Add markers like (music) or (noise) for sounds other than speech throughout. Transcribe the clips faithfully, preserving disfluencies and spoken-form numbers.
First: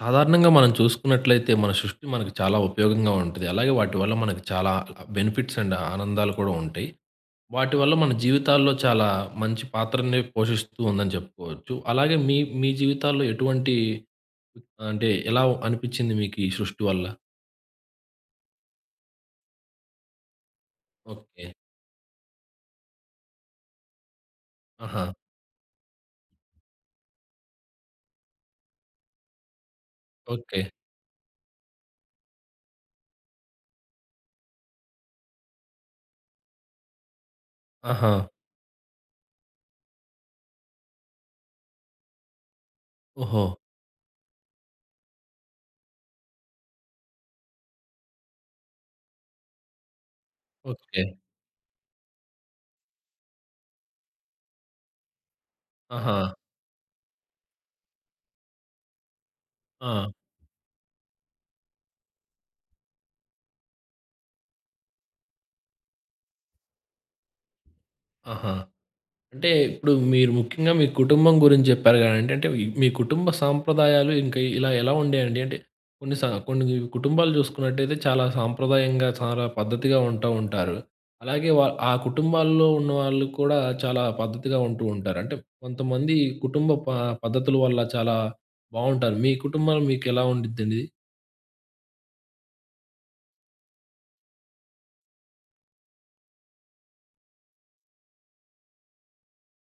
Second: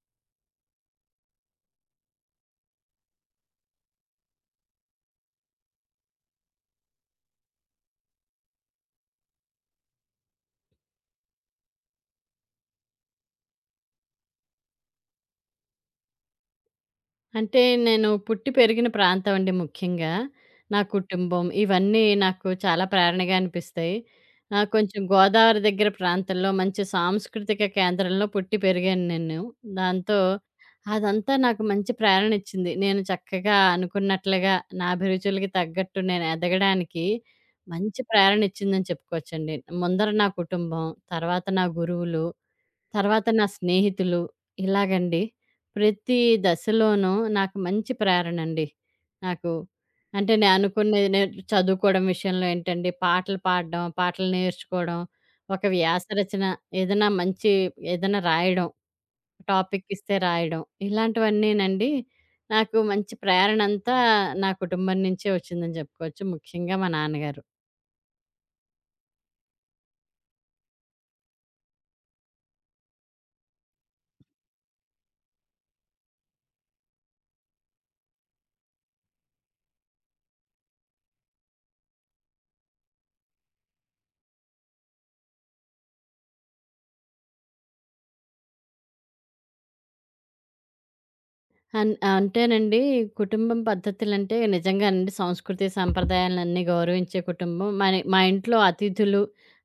సాధారణంగా మనం చూసుకున్నట్లయితే మన సృష్టి మనకు చాలా ఉపయోగంగా ఉంటది. అలాగే వాటి వల్ల మనకు చాలా బెనిఫిట్స్ అండ్ ఆనందాలు కూడా ఉంటాయి. వాటి వల్ల మన జీవితాల్లో చాలా మంచి పాత్రని పోషిస్తూ ఉందని చెప్పుకోవచ్చు. అలాగే మీ మీ జీవితాల్లో ఎటువంటి అంటే ఎలా అనిపిచ్చింది మీకు ఈ సృష్టి వల్ల? అంటే నేను పుట్టి పెరిగిన ప్రాంతం అండి ముఖ్యంగా. నా కుటుంబం ఓకే. ఇవన్నీ నాకు చాలా ప్రేరణగా అనిపిస్తాయి. ఆహ్, కొంచెం ఆహా! గోదావరి దగ్గర ప్రాంతంలో మంచి సాంస్కృతిక కేంద్రంలో పుట్టి పెరిగాను నేను. దాంతో ఓకే. అదంతా నాకు మంచి ప్రేరణ ఇచ్చింది. నేను చక్కగా అనుకున్నట్లుగా నా అభిరుచులకి తగ్గట్టు నేను ఎదగడానికి మంచి ఆహా! ప్రేరణ ఇచ్చిందని చెప్పుకోవచ్చండి. ముందర నా కుటుంబం, తర్వాత నా గురువులు, తర్వాత ఓహో! నా స్నేహితులు ఇలాగండి. ప్రతి దశలోనూ నాకు మంచి ప్రేరణండి. నాకు అంటే నేను ఓకే. అనుకున్నది, నేను చదువుకోవడం విషయంలో ఏంటండి, పాటలు పాడడం, పాటలు నేర్చుకోవడం, ఒక వ్యాస ఆహా! రచన, ఏదైనా మంచి ఏదైనా రాయడం, టాపిక్ ఆ! ఇస్తే రాయడం ఇలాంటివన్నీనండి నాకు మంచి ప్రేరణంతా నా కుటుంబం నుంచే వచ్చిందని చెప్పుకోవచ్చు. ముఖ్యంగా మా నాన్నగారు. ఆహా! అంటే ఇప్పుడు మీరు ముఖ్యంగా మీ కుటుంబం గురించి చెప్పారు కదండీ. అంటే ఈ- మీ కుటుంబ సాంప్రదాయాలు ఇంకా ఇలా ఎలా ఉండేయండి? అంటే కొన్ని స కొన్ని కుటుంబాలు చూసుకున్నట్టయితే చాలా సాంప్రదాయంగా, చాలా పద్ధతిగా ఉంటూ ఉంటారు. అలాగే వా ఆ కుటుంబాల్లో ఉన్నవాళ్ళు కూడా చాలా పద్ధతిగా ఉంటూ ఉంటారు. అంటే కొంతమంది కుటుంబ ప పద్ధతుల వల్ల చాలా బావుంటారు. మీ కుటుంబంలో మీకు ఎలా ఉండిద్దండి? అన్ అంటేనండి, కుటుంబం పద్ధతులంటే నిజంగానండి సంస్కృతి, సంప్రదాయాలన్నీ గౌరవించే కుటుంబం. మని మా ఇంట్లో అతిథులు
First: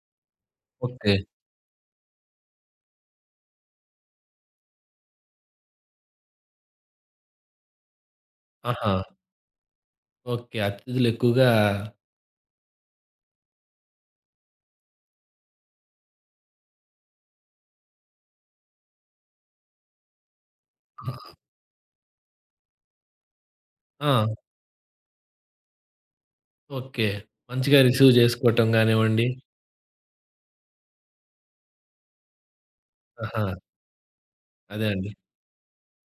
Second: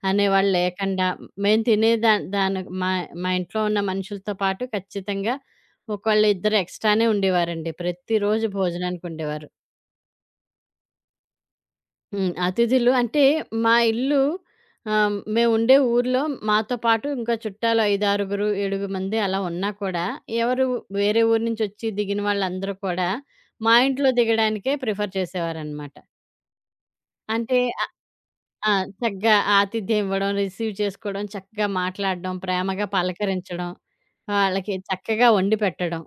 అనేవాళ్ళు లేకుండా ఓకే. మేము తినే దా దాని మా మా ఇంట్లో ఉన్న మనుషులతో పాటు ఖచ్చితంగా ఒకళ్ళు, ఇద్దరు ఎక్స్‌ట్రానే ఉండేవారండి. ప్రతిరోజు ఆహా! భోజనానికి ఉండేవారు. ఓకే. అతిథులు ఎక్కువగా హ్మ్. అతిథులు అంటే మా ఇల్లు, ఆహ్, మేముండే ఊర్లో మాతో పాటు ఇంకా చుట్టాలు ఐదు, ఆరు, ఏడు మంది అలా ఉన్నా కూడా ఎవరు వేరే ఊరు నుంచొచ్చి దిగిన వాళ్ళందరూ కూడా మా ఇంట్లో ఆ! దిగడానికే ప్రిఫర్ చేసేవారనమాట. ఓకే. అంటే మంచిగా ఆహ్, రిసీవ్ చేసుకోవటం ఆ! గానివ్వండి. చక్కగా ఆతిథ్యం ఇవ్వడం, రిసీవ్ చేసుకోవడం, చక్కగా మాట్లాడడం, ప్రేమగా ఆహా! పలకరించడం, వాళ్ళకి అదే అండి. చక్కగా వండి పెట్టడం,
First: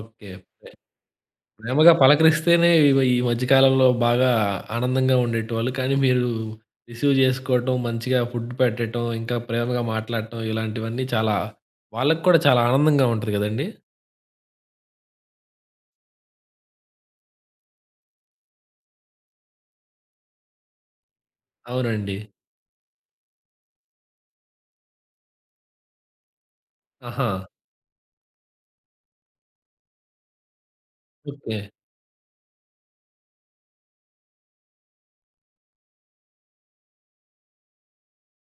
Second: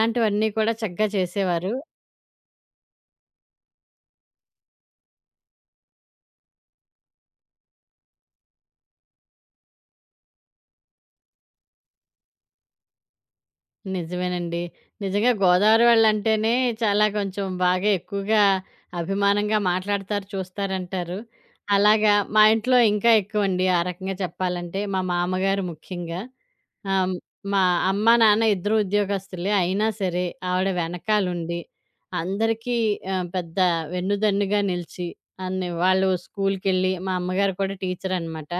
ఓకే. ప్రే కూడా చక్కగా చేసేవారు. ప్రేమగా పలకరిస్తేనే ఇవ ఈ మధ్య కాలంలో బాగా ఆనందంగా ఉండేటివాళ్ళు. కానీ మీరు రిసీవ్ చేసుకోవటం, మంచిగా ఫుడ్ పెట్టటం, ఇంకా ప్రేమగా మాట్లాడటం ఇలాంటివన్నీ చాలా వాళ్ళకి కూడా చాలా ఆనందంగా ఉంటది గదండీ! నిజమేనండి. నిజంగా గోదావరి వాళ్ళంటేనే చాలా కొంచెం బాగా ఎక్కువగా అభిమానంగా మాట్లాడతారు, చూస్తారంటారు. అలాగా అవునండి. మా ఇంట్లో ఇంకా ఎక్కువండి. ఆ రకంగా చెప్పాలంటే మా మామగారు ముఖ్యంగా. ఆహ్, ఆహా! మా అమ్మ, నాన్న ఇద్దరు ఉద్యోగస్తులే. అయినా సరే ఆవిడ ఓకే. వెనకాలుండి అందరికీ ఆహ్, పెద్ద వెన్నుదన్నుగా నిలిచి అన్ని వాళ్ళు స్కూల్‌కెళ్ళి మా అమ్మగారు కూడా టీచరనమాట.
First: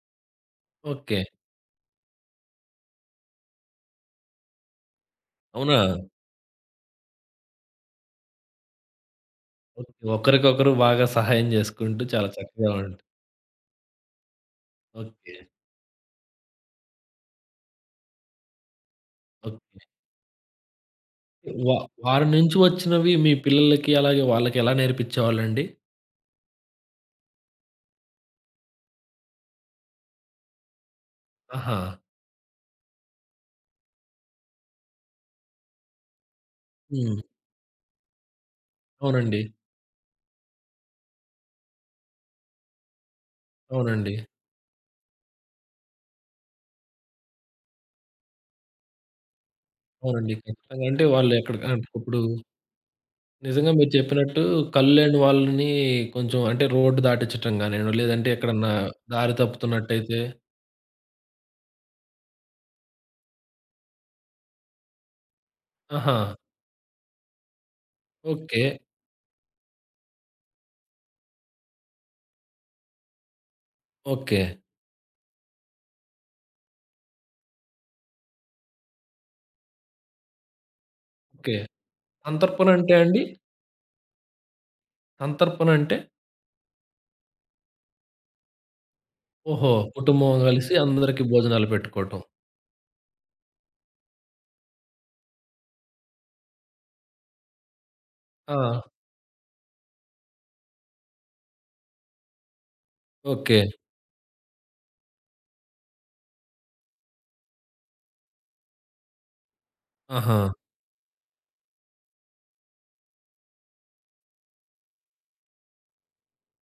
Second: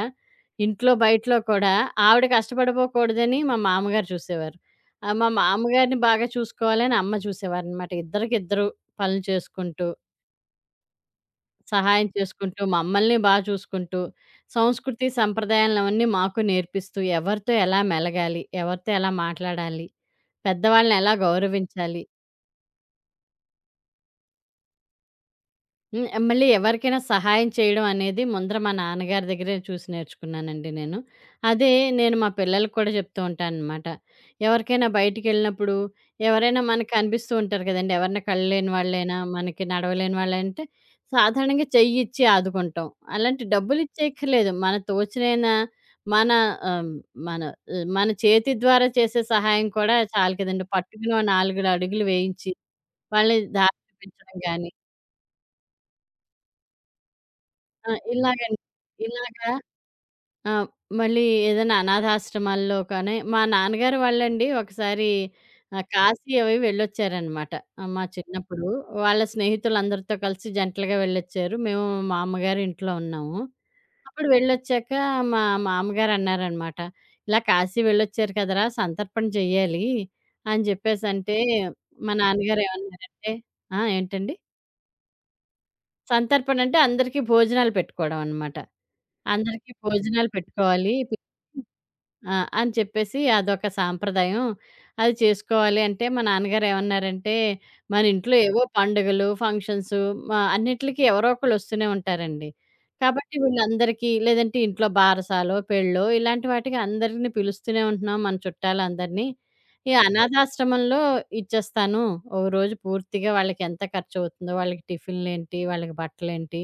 ఇంట్లో ఓకే. బయటలో కూడా ఆవిడ కష్టపడిపోకూడదని మా మామగారు చూసేవారు. ఆ! మా అవునా? మామగారిని బాగా చూసుకోవాలని అమ్మ చూసేవారనమాట. ఇద్దరికిద్దరు పనులు చేసుకుంటూ, ఓకే. ఒకరికొకరు బాగా సహాయం జేసుకుంటూ సహాయం చాలా చేసుకుంటూ, చక్కగా ఉంటది. మమ్మల్ని బా చూసుకుంటూ, సంస్కృతి, ఓకే. సంప్రదాయాలవన్నీ మాకు నేర్పిస్తూ, ఎవరితో ఎలా మెలగాలి? ఎవరితో ఎలా ఓకే. మాట్లాడాలి? పెద్దవాళ్ళని ఎలా వా గౌరవించాలి? వారి నుంచి వచ్చినవి మీ పిల్లలకి అలాగే వాళ్ళకి ఎలా నేర్పించేవాళ్ళండి? హ్మ్. మళ్ళీ ఎవరికైనా సహాయం చేయడం అనేది ముందర మా నాన్నగారి దగ్గరే చూసి నేర్చుకున్నానండి నేను. అదే ఆహా! నేను మా పిల్లలకి కూడా చెప్తూ ఉంటాననమాట. ఎవరికైనా బయటికెళ్ళినప్పుడు ఎవరైనా మనకు హ్మ్. కనిపిస్తూ ఉంటారు కదండీ! ఎవరైనా కళ్ళు లేని వాళ్ళైనా, అవునండి. మనకి నడవలేని వాళ్ళంటే సాధారణంగా చెయ్యిచ్చి ఆదుకుంటాం. అలాంటి అవునండి. డబ్బులిచ్చేయక్కర్లేదు. మన తోచినైన మన ఆహ్, మన ఆహ్, మన చేతి ద్వారా చేసే సహాయం కూడా అవునండి. చాలు కదండీ! ఖచ్చితంగా. అంటే పట్టుకుని ఓ వాళ్ళు ఎక్కడ నాలుగు ఆహ్, అడుగులు ఇప్పుడు వేయించి వాళ్ళని నిజంగా దారి మీరు చూపించడం చెప్పినట్టు గాని కళ్ళులేని వాళ్ళని కొంచెం అంటే రోడ్డు దాటిచ్చటం ఆ! గానియండి, లేదంటే ఇలాగండి. ఎక్కడన్నా దారి ఇలాగా తప్పుతున్నట్టయితే ఆహ్, మళ్ళీ ఏదైనా అనాథాశ్రమాల్లో కానీ మా నాన్నగారు వాళ్ళండి ఒకసారి ఆహ్, ఆహా! కాశీ అవి వెళ్ళొచ్చారనమాట. ఆహ్, మా ఓకే. చిన్నప్పుడు. వాళ్ళ స్నేహితులందరితో కలిసి జంటలుగా వెళ్ళొచ్చారు. మేము మా అమ్మగారి ఇంట్లో ఉన్నాము. అప్పుడు ఓకే. వెళ్ళొచ్చాక మా మామగారు అన్నారనమాట, "ఇలా కాశీ వెళ్ళొచ్చారు కదరా! సంతర్పణ చెయ్యాలి" అని చెప్పేసంటే ఓకే. మా నాన్నగారు సంతర్పణ అంటే అండి? ఏమన్నారంటే ఆ! ఏంటండి? సంతర్పణ అంటే? సంతర్పణ అంటే అందరికీ భోజనాలు పెట్టుకోవడం అనమాట. అందరికి ఓహో! భోజనాలు కుటుంబం కలిసి పెట్టుకోవాలి. అందరికి భోజనాలు పెట్టుకోవటం. ఆ! అని చెప్పేసి అదొక సాంప్రదాయం. అది చేసుకోవాలి అంటే మా నాన్నగారు ఏమన్నారంటే, "మన ఇంట్లో ఆ! ఏవో పండుగలు, ఫంక్షన్స్ మా అన్నిట్లికి ఎవరో ఒకళ్ళు వస్తూనే ఉంటారండి. కాబట్టి ఓకే. వీళ్ళందరికీ లేదంటే ఇంట్లో బారసాలో, పెళ్ళో ఇలాంటి వాటికి అందరిని పిలుస్తూనే ఉంటున్నాం మన చుట్టాలందరినీ. ఈ ఆహా! అనాథాశ్రమంలో ఇచ్చేస్తాను. ఒక రోజు పూర్తిగా వాళ్ళకి ఎంత ఖర్చవుతుందో, వాళ్ళకి టిఫిన్‌లేంటి, వాళ్ళకి బట్టలేంటి,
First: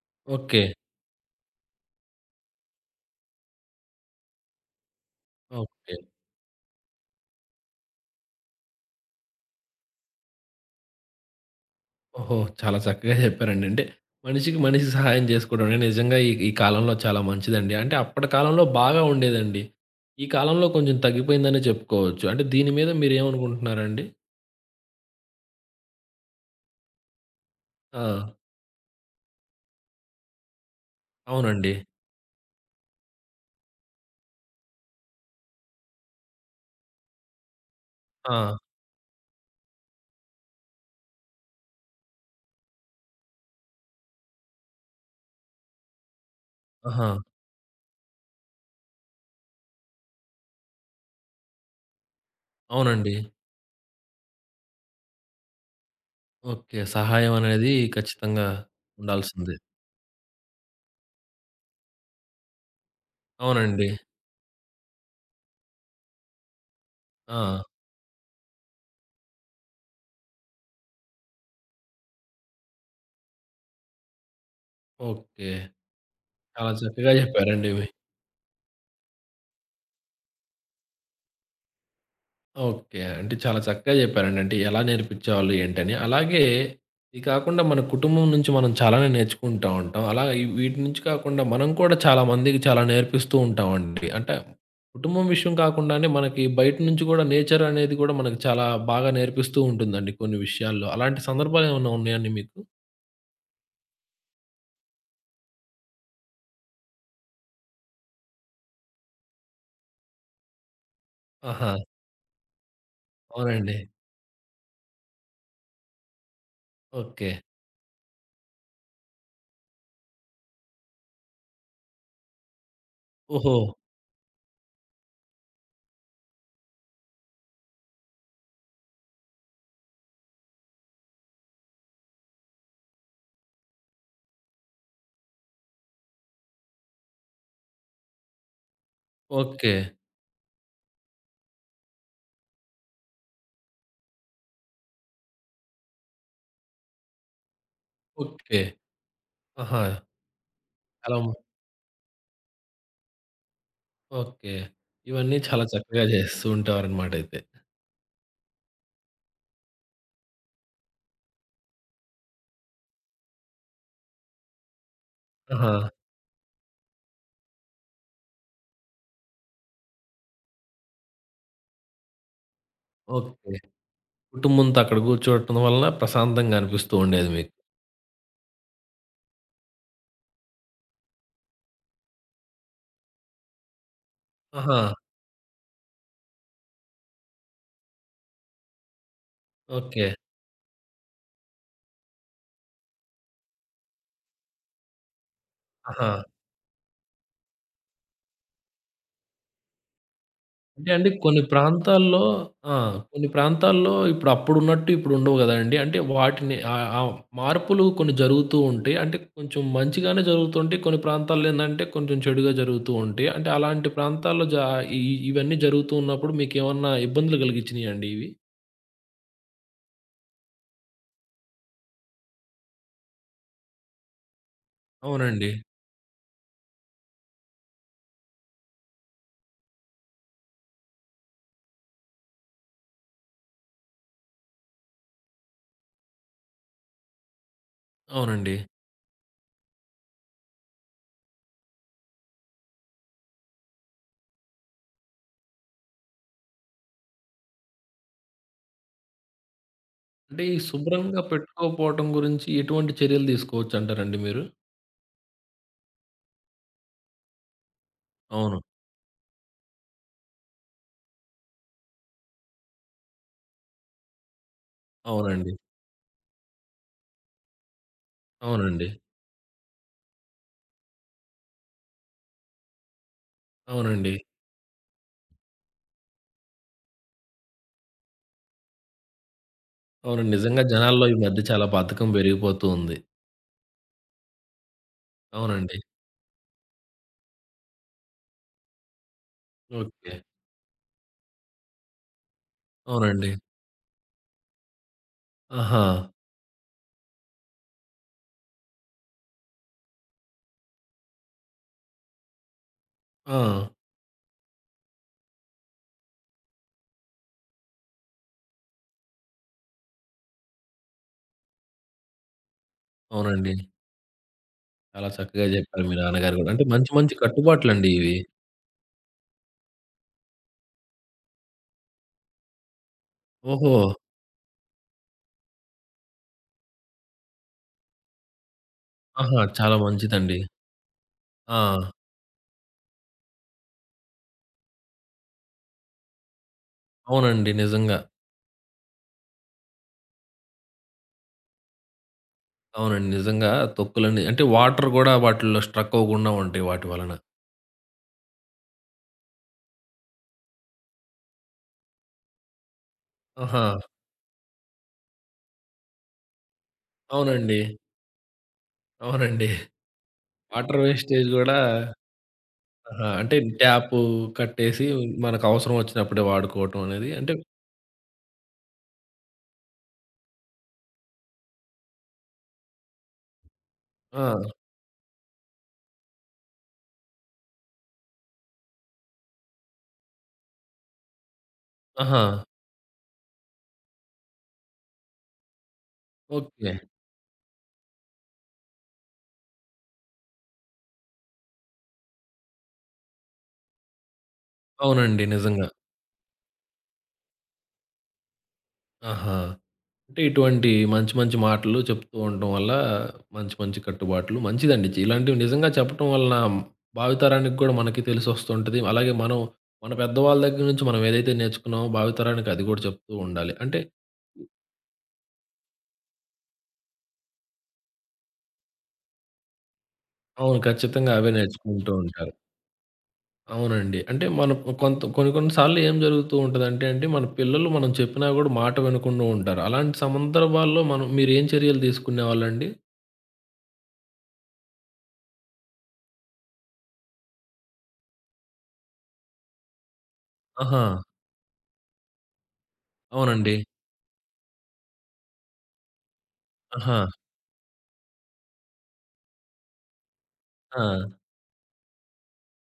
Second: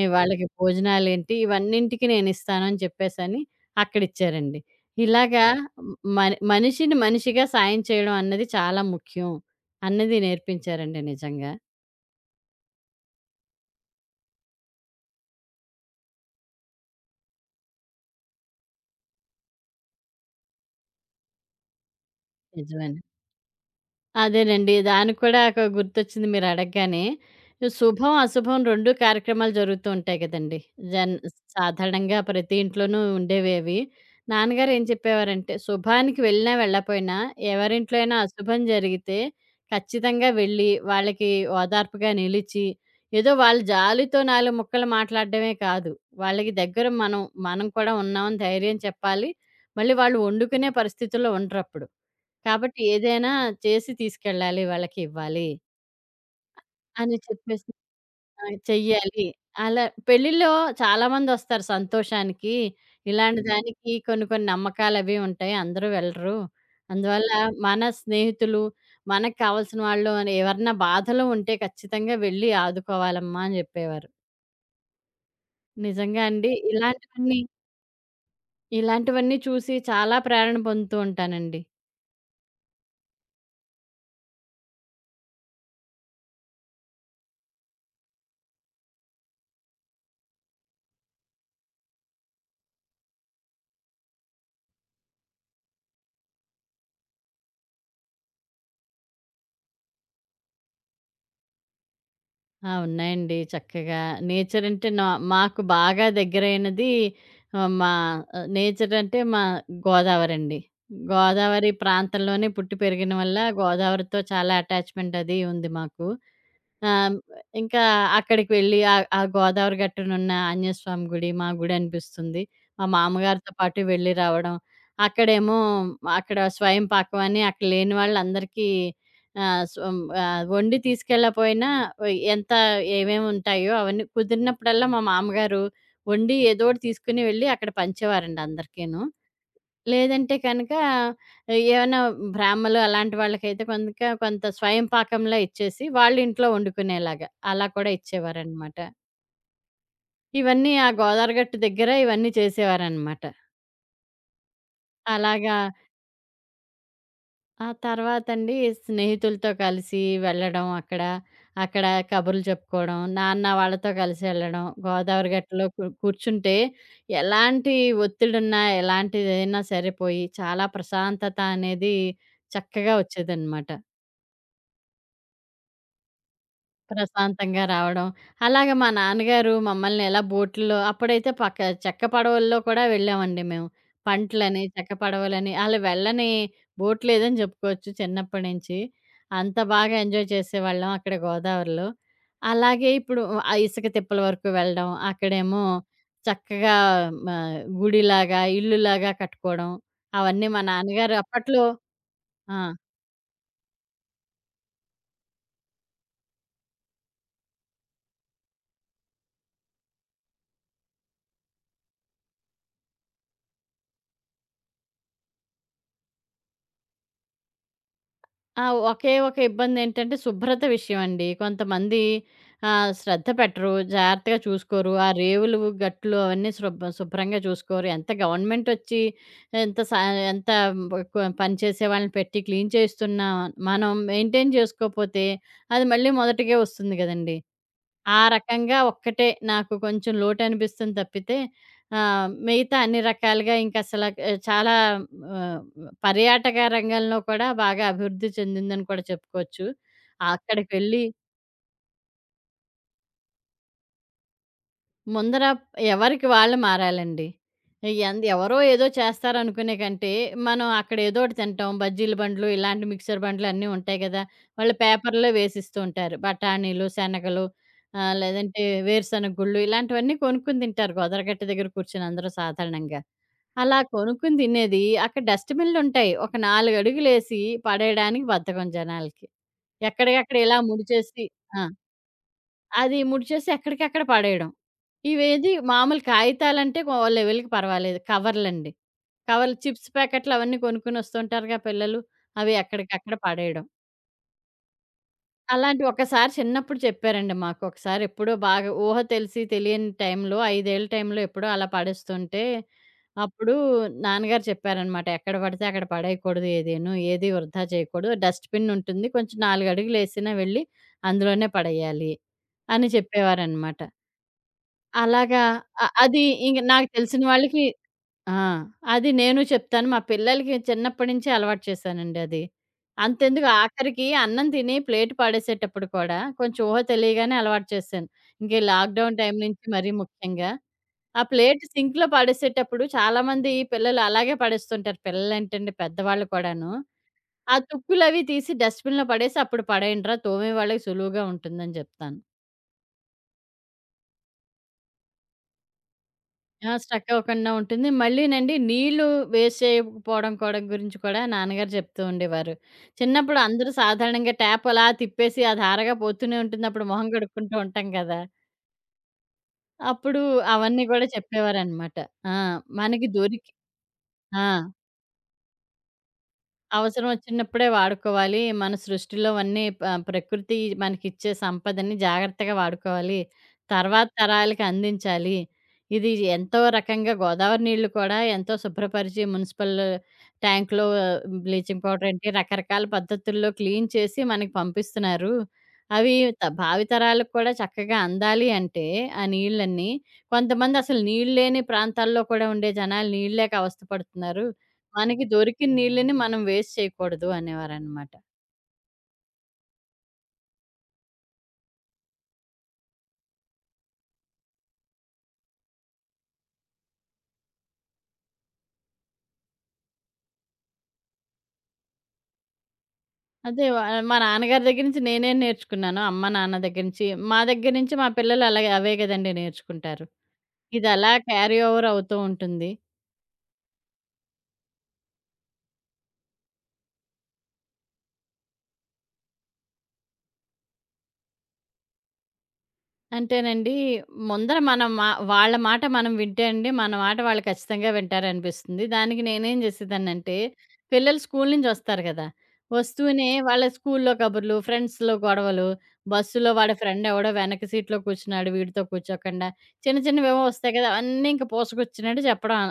ఈ వాళ్ళకి ఓకే. భోజనాలేంటి ఇవన్నింటికి నేనిస్తాను" అని చెప్పేసని అక్కడిచ్చారండి. ఇలాగా ఓకే. మని మనిషిని మనిషిగా సాయం చేయడం అన్నది చాలా ముఖ్యం అన్నది నేర్పించారండి నిజంగా. ఓహో! చాలా చక్కగా చెప్పారండి. అంటే మనిషికి మనిషి సహాయం చేసుకోవడమే నిజంగా ఈ ఈ కాలంలో చాలా మంచిదండి. అంటే అప్పటి కాలంలో బాగా ఉండేదండి. ఈ కాలంలో కొంచెం తగ్గిపోయిందనే చెప్పుకోవచ్చు. అంటే దీని నిజమే. మీద మీరేమనుకుంటున్నారండి? అదేనండి. దానికి కూడా ఒక గుర్తొచ్చింది మీరడగగానే. ఆ! శుభం, అశుభం రెండు కార్యక్రమాలు జరుగుతూ ఉంటాయి కదండీ. జన్ అవునండి. సాధారణంగా ప్రతి ఇంట్లోనూ ఉండేవే అవి. నాన్నగారు ఏం చెప్పేవారంటే, శుభానికి వెళ్ళినా వెళ్ళపోయినా ఎవరింట్లో అయినా ఆ! అశుభం జరిగితే ఖచ్చితంగా వెళ్ళి వాళ్ళకి ఓదార్పుగా నిలిచి, ఏదో వాళ్ళ జాలితో నాలుగు ముక్కలు మాట్లాడడమే కాదు. వాళ్ళకి దగ్గర ఆహా! మనం, మనం కూడా ఉన్నామని ధైర్యం చెప్పాలి. మళ్ళీ వాళ్ళు వండుకునే పరిస్థితుల్లో ఉండరప్పుడు. కాబట్టి అవునండి. ఏదైనా చేసి తీసుకెళ్ళాలి, వాళ్ళకివ్వాలి ఓకే. అని సహాయం చెప్పేసి అనేది ఆ! ఖచ్చితంగా చెయ్యాలి. ఉండాల్సిందే. అలా పెళ్ళిలో చాలామందొస్తారు సంతోషానికి. ఇలాంటి అవునండి. దానికి కొన్ని కొన్ని నమ్మకాలవి ఉంటాయి. అందరూ వెళ్ళరు. అందువల్ల ఆ! మన స్నేహితులు, మనకు కావాల్సిన వాళ్ళు అని ఎవరన్నా బాధలో ఉంటే ఖచ్చితంగా వెళ్ళి ఆదుకోవాలమ్మా అని చెప్పేవారు. ఓకే. నిజంగా అండి. చాలా చక్కగా ఇలాంటివన్నీ చెప్పారండి. ఇలాంటివన్నీ చూసి చాలా ప్రేరణ పొందుతూ ఉంటానండి. ఓకే. అంటే చాలా చక్కగా చెప్పారండి. అంటే ఎలా నేర్పించేవాళ్ళు ఏంటని. అలాగే ఇది కాకుండా మన కుటుంబం నుంచి మనం చాలానే నేర్చుకుంటా ఉంటాం. అలా ఈ వీటి నుంచి కాకుండా మనం కూడా చాలా మందికి చాలా నేర్పిస్తూ ఉంటామండి. అంటే కుటుంబం విషయం కాకుండానే మనకి బయట నుంచి కూడా నేచర్ అనేది కూడా మనకు చాలా బాగా నేర్పిస్తూ ఉంటుందండి కొన్ని విషయాల్లో. అలాంటి సందర్భాలు ఏమన్నా ఉన్నాయండి మీకు? ఆ! ఉన్నాయండి చక్కగా. నేచర్ అంటే నా మాకు బాగా దగ్గరైనది ఆహ్, మా ఆహ్, నేచర్ అంటే మా గోదావరండి. గోదావరి ఆహా! ప్రాంతంలోనే పుట్టి పెరిగిన వల్ల అవునండి. గోదావరితో చాలా అటాచ్‌మెంట్ అది ఉంది మాకు. ఆహ్, ఓకే. ఇంకా అక్కడికి వెళ్ళి ఆహ్, ఆ గోదావరి గట్టునున్న ఆంజనేయస్వామి గుడి మా గుడి అనిపిస్తుంది. మా మామగారితో ఓహో! పాటు వెళ్ళి రావడం. అక్కడేమో అక్కడ స్వయం పాకం అని అక్కడ లేని వాళ్ళందరికీ ఆహ్, స్ హ్మ్, ఆహ్, వండి తీసుకెళ్ళకపోయినా ఎంత ఏమేమి ఉంటాయో అవన్నీ కుదిరినప్పుడల్లా మా మామగారు వండి ఏదోకటి తీసుకొని వెళ్ళి అక్కడ పంచేవారండి అందరికీను. ఓకే. లేదంటే కనుక ఏవన్నా బ్రాహ్మలు అలాంటి వాళ్ళకైతే కొంక కొంత స్వయం పాకంలా ఇచ్చేసి, వాళ్ళింట్లో వండుకునేలాగా అలా కూడా ఓకే. ఇచ్చేవారనమాట. ఆహా! ఇవన్నీ ఆ అలా గోదావరి గట్టు దగ్గర ఇవన్నీ చేసేవారనమాట. ఓకే. ఇవన్నీ అలాగా చాలా చక్కగా చేస్తూ ఉంటారనమాటయితే. ఆ తర్వాతండి స్నేహితులతో కలిసి వెళ్ళడం అక్కడ. అక్కడ కబుర్లు చెప్పుకోవడం, నాన్న వాళ్ళతో కలిసి ఎళ్ళడం, గోదావరి గట్టులో ఆహా! కు కూర్చుంటే ఎలాంటి ఒత్తిడున్నా, ఎలాంటిదైనా సరే పోయి చాలా ప్రశాంతత అనేది చక్కగా ఓకే. వచ్చేదనమాట. కుటుంబంతో అక్కడ కూర్చోవటం వలన ప్రశాంతంగా అనిపిస్తూ ఉండేది మీకు. ప్రశాంతంగా రావడం. అలాగే మా నాన్నగారు మమ్మల్ని ఎలా బోట్‌లో అప్పుడైతే పక్క చెక్క పడవల్లో కూడా వెళ్ళామండి మేము. పంట్లని, ఆహా! చెక్క పడవలని ఆళ్ళు వెళ్ళని బోట్ లేదని జెప్పుకోవచ్చు చిన్నప్పటి నుంచి. అంత బాగా ఓకే. ఎంజాయ్ చేసేవాళ్ళం అక్కడ గోదావరిలో. అలాగే ఇప్పుడు ఆ ఇసుక తిప్పల వరకు వెళ్ళడం. అక్కడేమో ఆహా! చక్కగా మ గుడిలాగా, ఇల్లులాగా కట్టుకోవడం. అవన్నీ మా అంటే అండి నాన్నగారు కొన్ని అప్పట్లో ప్రాంతాల్లో ఆ! ఆ! కొన్ని ప్రాంతాల్లో ఇప్పుడు అప్పుడున్నట్టు ఇప్పుడు ఉండవు గదండీ. అంటే వాటిని ఆహ్, ఆ మార్పులు కొన్ని జరుగుతూ ఉంటాయి. అంటే కొంచెం మంచిగానే జరుగుతుంటాయి. కొన్ని ప్రాంతాల్లో ఏందంటే కొంచెం చెడుగా జరుగుతూ ఉంటాయి. అంటే అలాంటి ప్రాంతాల్లో జా ఈ ఇవన్నీ జరుగుతూ ఉన్నప్పుడు మీకేమన్నా ఇబ్బందులు కలిగించినాయండి ఇవి? ఆ! ఒకే ఒక ఇబ్బందేంటంటే శుభ్రత విషయమండి. కొంతమంది ఆహ్, శ్రద్ధ పెట్టరు. జాగ్రత్తగా చూసుకోరు. ఆ అవునండి. రేవులు, గట్లు అవన్నీ శుభ్ శుభ్రంగా చూసుకోరు. ఎంత గవర్నమెంటొచ్చి ఎంత సా ఎంత బ పని చేసే వాళ్ళని పెట్టి క్లీన్ చేస్తున్నా మనం మెయింటైన్ చేసుకోపోతే అది మళ్ళీ మొదటికే వస్తుంది గదండీ! ఆ అవునండి. రకంగా ఒక్కటే నాకు కొంచెం లోటనిపిస్తుంది తప్పితే, ఆహ్, మిగతా అన్ని రకాలుగా ఇంకసల ఆహ్, చాలా ఆహ్, పర్యాటక రంగంలో కూడా బాగా అభివృద్ధి చెందిందని కూడా చెప్పుకోవచ్చు. అంటే ఈ అక్కడికెళ్ళి శుభ్రంగా పెట్టుకోకపోవటం గురించి ఎటువంటి చర్యలు తీసుకోవచ్చంటారండి మీరు? ముందర ఎవరికి వాళ్ళు మారాలండి. ఎంద్ ఎవరో అవును. ఏదో చేస్తారనుకునే కంటే, మనం అక్కడ ఏదో ఒకటి తింటాం. బజ్జీల బండ్లు, ఇలాంటి మిక్చర్ బండ్లు అన్నీ ఉంటాయి కదా! వాళ్ళు పేపర్‌లో అవునండి. వేసిస్తూ ఉంటారు. బఠానీలు, శనగలు, ఆహ్, లేదంటే అవునండి. వేరుశనగ గుళ్ళు ఇలాంటివన్నీ కొనుక్కొని తింటారు. గోదరగట్ట దగ్గర కూర్చొని అందరూ సాధారణంగా. అలా అవునండి. కొనుక్కొని తినేది అక్కడ డస్ట్‌బిన్‌లుంటాయి. ఒక నాలుగు అడుగులేసి పడేయడానికి బద్ధకం జనాలకి. అవునండి. ఎక్కడికక్కడ ఇలా నిజంగా జనాల్లో ఈ ముడిచేసి మధ్య ఆ! చాలా బద్ధకం పెరిగిపోతూ అది ఉంది. ముడిచేసి ఎక్కడికక్కడ పడేయడం. ఇవేది అవునండి. మామూలు కాగితాలంటే ఓ లెవెల్‌కి పర్వాలేదు. కవర్లండి. కవర్లు, చిప్స్ ఓకే. ప్యాకెట్లు అవన్నీ కొనుక్కొనొస్తుంటారుగా పిల్లలు. అవి ఎక్కడికక్కడ అవునండి. పడేయడం. ఆహా! అలాంటివి ఒకసారి చిన్నప్పుడు చెప్పారండి మాకు. ఒకసారి ఎప్పుడో బాగా ఊహ తెలిసి తెలియని టైంలో ఐదు ఏళ్ల టైంలో ఎప్పుడో అలా పడేస్తుంటే, ఆ! అప్పుడు నాన్నగారు చెప్పారనమాట. ఎక్కడ పడితే అక్కడ పడేయకూడదు ఏదీను. ఏది వృధా చేయకూడదు. డస్ట్‌బిన్ ఉంటుంది. కొంచెం నాలుగు అడుగులేసినా వెళ్లి అందులోనే పడేయాలి అని అవునండి. చెప్పేవారనమాట. చాలా అలాగా. చక్కగా చెప్పారు అ మీ అది నాన్నగారు గూడా. ఇంక అంటే నాకు మంచి మంచి తెలిసిన వాళ్ళకి కట్టుబాట్లండి ఇవి. ఆ! అది నేను చెప్తాను. మా పిల్లలకి చిన్నప్పటి నుంచే అలవాటు చేశానండి అది. అంతెందుకు ఓహో! ఆఖరికి అన్నం తిని ప్లేట్ పడేసేటప్పుడు కూడా కొంచెం ఊహ తెలియగానే అలవాటు చేశాను. ఇంక ఈ లాక్‌డౌన్ టైం ఆహా! నుంచి చాలా మరీ మంచిదండి. ముఖ్యంగా. ఆ ప్లేట్ ఆ! సింక్‌లో పడేసేటప్పుడు చాలామంది పిల్లలు అలాగే పడేస్తుంటారు. పిల్లలేంటండి పెద్దవాళ్ళు కూడాను. అవునండి. ఆ నిజంగా. తుక్కులవి తీసి డస్ట్‌బిన్‌లో పడేసి అప్పుడు పడేయండిరా, తోమే వాళ్ళకి సులువుగా ఉంటుందని జెప్తాను. అవునండి. నిజంగా తొక్కులన్నీ అంటే వాటర్ గూడా వాటిల్లో స్ట్రక్ అవ్వకుండా ఉంటాయి ఆ! వాటి స్ట్రక్ వలన. అవ్వకుండా ఉంటుంది. మళ్ళీనండి నీళ్లు వేస్ట్ చేయకపోవడం కూడా గురించి కూడా నాన్నగారు చెప్తూ ఉండేవారు. చిన్నప్పుడు ఆహా! అందరూ సాధారణంగా ట్యాప్ అలా తిప్పేసి అది ఆరగా పోతూనే ఉంటుంది. అప్పుడు మొహం కడుక్కుంటూ అవునండి. ఉంటాం కదా! అవునండి. అప్పుడు వాటర్ అవన్నీ కూడా వేస్టేజ్ గూడా చెప్పేవారనమాట. ఆ! మనకి ఆహా! అంటే దొరికి ట్యాపు ఆ! కట్టేసి మనకవసరం వచ్చినప్పుడే వాడుకోవటం అవసరం అనేది అంటే వచ్చినప్పుడే వాడుకోవాలి. మన సృష్టిలోవన్నీ ప ప్రకృతి మనకిచ్చే సంపదని జాగ్రత్తగా వాడుకోవాలి. తర్వాత ఆ! తరాలకి అందించాలి. ఇది ఎంతో రకంగా గోదావరి నీళ్ళు కూడా ఎంతో శుభ్రపరిచి మున్సిపల్ ట్యాంక్‌లో బ్లీచింగ్ పౌడర్ ఆహా! ఏంటి రకరకాల పద్ధతుల్లో క్లీన్ చేసి మనకి పంపిస్తున్నారు. అవి త ఓకే. భావితరాలకు కూడా చక్కగా అందాలి అంటే ఆ నీళ్ళన్నీ కొంతమంది అసలు నీళ్ళు లేని ప్రాంతాల్లో కూడా ఉండే జనాలు నీళ్ళు లేక అవస్థ పడుతున్నారు. మనకి అవునండి. నిజంగా. దొరికిన నీళ్ళని మనం వేస్ట్ చేయకూడదు అనేవారనమాట. ఆహా! అంటే ఇటువంటి మంచి మంచి మాటలు చెప్తూ ఉండటం వల్ల మంచి మంచి కట్టుబాట్లు మంచిదండి. ఇలాంటివి నిజంగా చెప్పటం వలన భావితరానికి కూడా మనకి తెలిసొస్తుంటది. అలాగే మనం మన పెద్దవాళ్ళ దగ్గర నుంచి మనం ఏదైతే నేర్చుకున్నామో భావితరానికి అది గూడా చెప్తూ ఉండాలి. అదే వ అంటే మా నాన్నగారి దగ్గర నుంచి నేనే నేర్చుకున్నాను. అమ్మ, నాన్న దగ్గర నుంచి. మా దగ్గర నుంచి మా పిల్లలు అలాగే అవే గదండీ నేర్చుకుంటారు. అవును. ఇదలా ఖచ్చితంగా అవే క్యారీ ఓవర్ నేర్చుకుంటూ అవుతూ ఉంటారు. ఉంటుంది. అవునండి. అంటే మనం కొంత కొన్ని కొన్ని సార్లు ఏం జరుగుతూ ఉంటదంటే అండి, మన పిల్లలు మనం చెప్పినా గూడా మాట వినకుండా ఉంటారు. అలాంటి సందర్భాల్లో మనం మీరేం చర్యలు తీసుకునేవాళ్ళండి? అంటేనండి, ముందర మనం మా వాళ్ళ మాట మనం వింటే అండి, మన మాట వాళ్ళు ఖచ్చితంగా వింటారనిపిస్తుంది. దానికి నేనేం జేసేదాన్నంటే, ఆహా! పిల్లలు స్కూలు నుంచొస్తారు గదా! వస్తూనే అవునండి. వాళ్ళ స్కూల్లో కబుర్లు, ఫ్రెండ్స్‌లో గొడవలు, బస్సులో వాడి ఆహా! ఫ్రెండెవడో వెనక సీట్‌లో కూర్చున్నాడు, వీడితో కూర్చోకుండా, చిన్న చిన్నవేవో వస్తాయి ఆ! గదా! అవన్నీ ఇంక పూసగుచ్చినట్టు చెప్పడం.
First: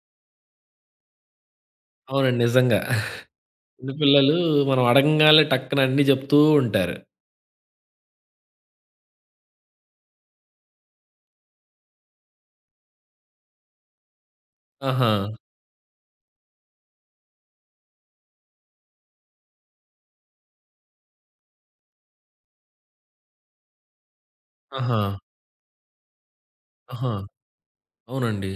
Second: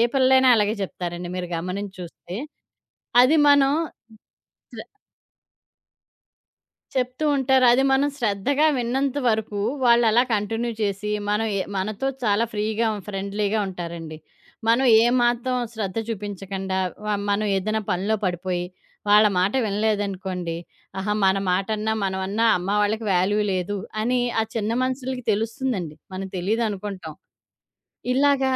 ఏ పిల్లలైనా అలాగే చెప్తారండి మీరు గమనించి చూస్తే. అవునండి. నిజంగా. అది మనం చిన్న పిల్లలు మనం అడగంగాల్నే టక్కన అన్నీ జెప్తూ ఉంటారు. చెప్తూ ఉంటారు. అది మనం శ్రద్ధగా విన్నంత వరకు వాళ్ళలా కంటిన్యూ చేసి, మనం ఎ మనతో చాలా ఫ్రీగా, ఫ్రెండ్లీగా ఉంటారండి. మనం ఆహా! ఏమాత్రం శ్రద్ధ చూపించకుండా వ మనం ఏదైనా పనిలో పడిపోయి, వాళ్ళ మాట వినలేదనుకోండి, ఆహా! మన మాటన్నా, మనమన్నా అమ్మ వాళ్ళకి వాల్యూ లేదు అని ఆ చిన్న ఆహా! మనుషులకి తెలుస్తుందండి. మనం ఆహా! తెలీదనుకుంటాం. ఇలాగా అవునండి.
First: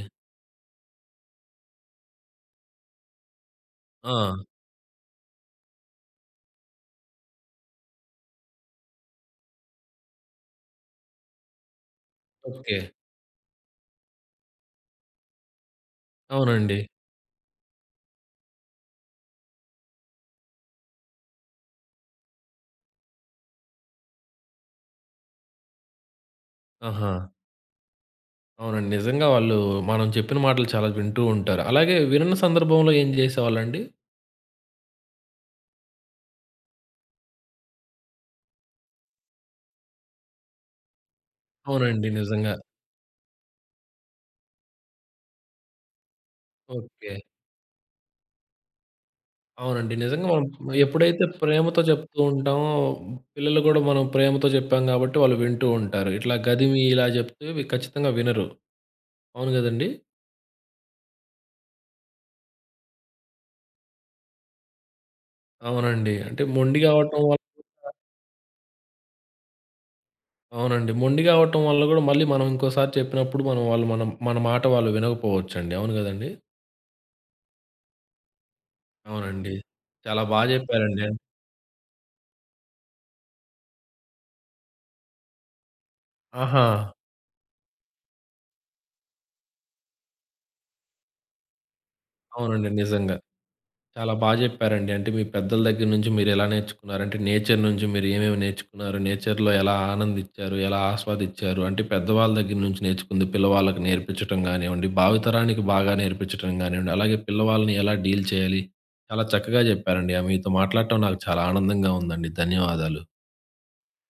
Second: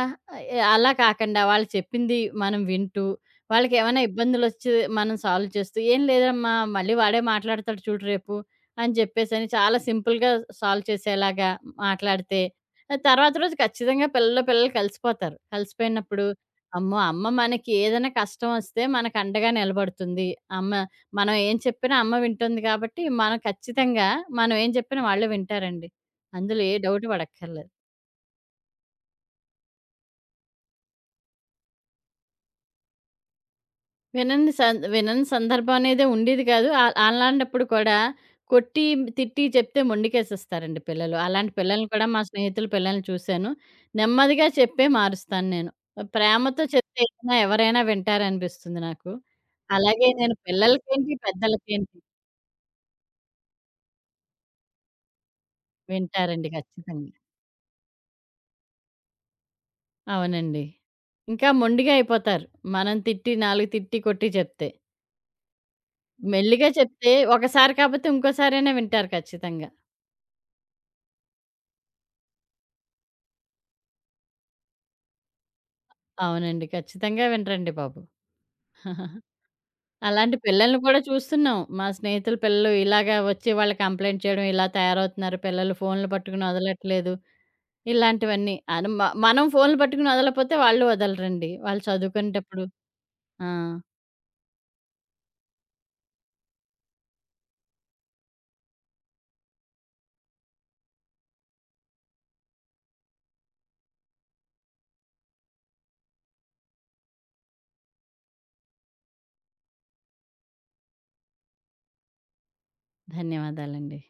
ఎ అలా కాకండా వాళ్ళు చెప్పింది మనం వింటూ, వాళ్ళకేమైనా ఆ! ఇబ్బందులొచ్చి మనం సాల్వ్ చేస్తూ, "ఏం లేదమ్మా మళ్ళీ వాడే మాట్లాడతాడు చూడు రేపు" అని చెప్పేసని చాలా సింపుల్‌గా సాల్వ్ చేసేలాగా మాట్లాడితే, ఓకే. ఆహ్, తర్వాత రోజు ఖచ్చితంగా పిల్లలు, పిల్లలు కలిసిపోతారు. కలిసిపోయినప్పుడు, అవునండి. అమ్మో! అమ్మ మనకి ఏదైనా కష్టమొస్తే మనకు అండగా నిలబడుతుంది. అమ్మ మనం ఏం చెప్పినా అమ్మ వింటుంది కాబట్టి, మనం ఖచ్చితంగా మనం ఏం చెప్పినా వాళ్ళు వింటారండి. అందులో ఏ డౌట్ ఆహా! పడక్కర్లేదు. అవునండి. నిజంగా వాళ్ళు మనం చెప్పిన మాటలు చాలా వింటూ ఉంటారు. అలాగే వినని సందర్భంలో ఏం జేసేవాళ్ళండి? వినని సం వినని సందర్భం అనేదే ఉండేది కాదు. ఆహ్, అలాంటప్పుడు కూడా కొట్టి, తిట్టి చెప్తే మొండికేసేస్తారండి పిల్లలు. అలాంటి పిల్లల్ని కూడా అవునండి. మా నిజంగా. స్నేహితుల పిల్లల్ని చూశాను. నెమ్మదిగా చెప్పే మారుస్తాను నేను. ప్రేమతో చెప్తే ఓకే. ఏదైనా ఎవరైనా వింటారనిపిస్తుంది నాకు. అవునండి. అలాగే నిజంగా నేను మనం పిల్లలకేంటి, ఎప్పుడైతే ప్రేమతో పెద్దలకేంటి చెప్తూ ఉంటామో, పిల్లలు గూడా మనం ప్రేమతో చెప్పాం గాబట్టి వాళ్ళు వింటూ ఉంటారు. ఇట్లా వింటారండి గదిమి ఇలా ఖచ్చితంగా. జెప్తే వి ఖచ్చితంగా వినరు. అవును గదండీ! అవునండి. ఇంకా మొండిగా అయిపోతారు. మనం తిట్టి, నాలుగు తిట్టి, కొట్టి చెప్తే. అవునండి. అంటే మెల్లిగా మొండిగా చెప్తే అవ్వటం వల్ల ఒకసారి కాకపోతే ఇంకోసారైనా వింటారు ఖచ్చితంగా. అవునండి. మొండిగా అవ్వటం వల్ల గూడా మళ్ళీ మనం ఇంకోసారి చెప్పినప్పుడు మనం వాళ్ళు మనం మన మాట వాళ్ళు వినకపోవచ్చండి. అవును గదండీ! అవునండి. ఖచ్చితంగా వినరండి బాబు. (laughs) అవునండి. చాలా అలాంటి బా పిల్లల్ని కూడా జెప్పారండి. చూస్తున్నాం. మా స్నేహితుల పిల్లలు ఇలాగా వచ్చి వాళ్ళు కంప్లెయింట్ చేయడం, ఇలా తయారవుతున్నారు పిల్లలు ఫోన్‌లు పట్టుకుని ఆహా! ఒదలట్లేదు. ఇలాంటివన్నీ. అను మ మనం ఫోన్‌లు పట్టుకుని ఒదలకపోతే వాళ్ళు ఒదలరండి. వాళ్ళు చదువుకునేటప్పుడు. అవునండి. నిజంగా. ఆ! చాలా బాగా చెప్పారండి. అంటే మీ పెద్దల దగ్గర నుంచి మీరెలా నేర్చుకున్నారు? అంటే నేచర్ నుంచి మీరు ఏమేమి నేర్చుకున్నారు? నేచర్‌లో ఎలా ఆనందించారు? ఎలా ఆస్వాదించారు? అంటే పెద్దవాళ్ళ దగ్గర నుంచి నేర్చుకుంది పిల్లవాళ్ళకి నేర్పించటం గానివ్వండి, భావితరానికి బాగా నేర్పించటం గానివ్వండి, అలాగే పిల్లవాళ్ళని ఎలా డీల్ చేయాలి? చాలా చక్కగా చెప్పారండి. ఆహ్, మీతో మాట్లాడటం నాకు చాలా ఆనందంగా ఉందండి. ధన్యవాదాలు. ధన్యవాదాలండి.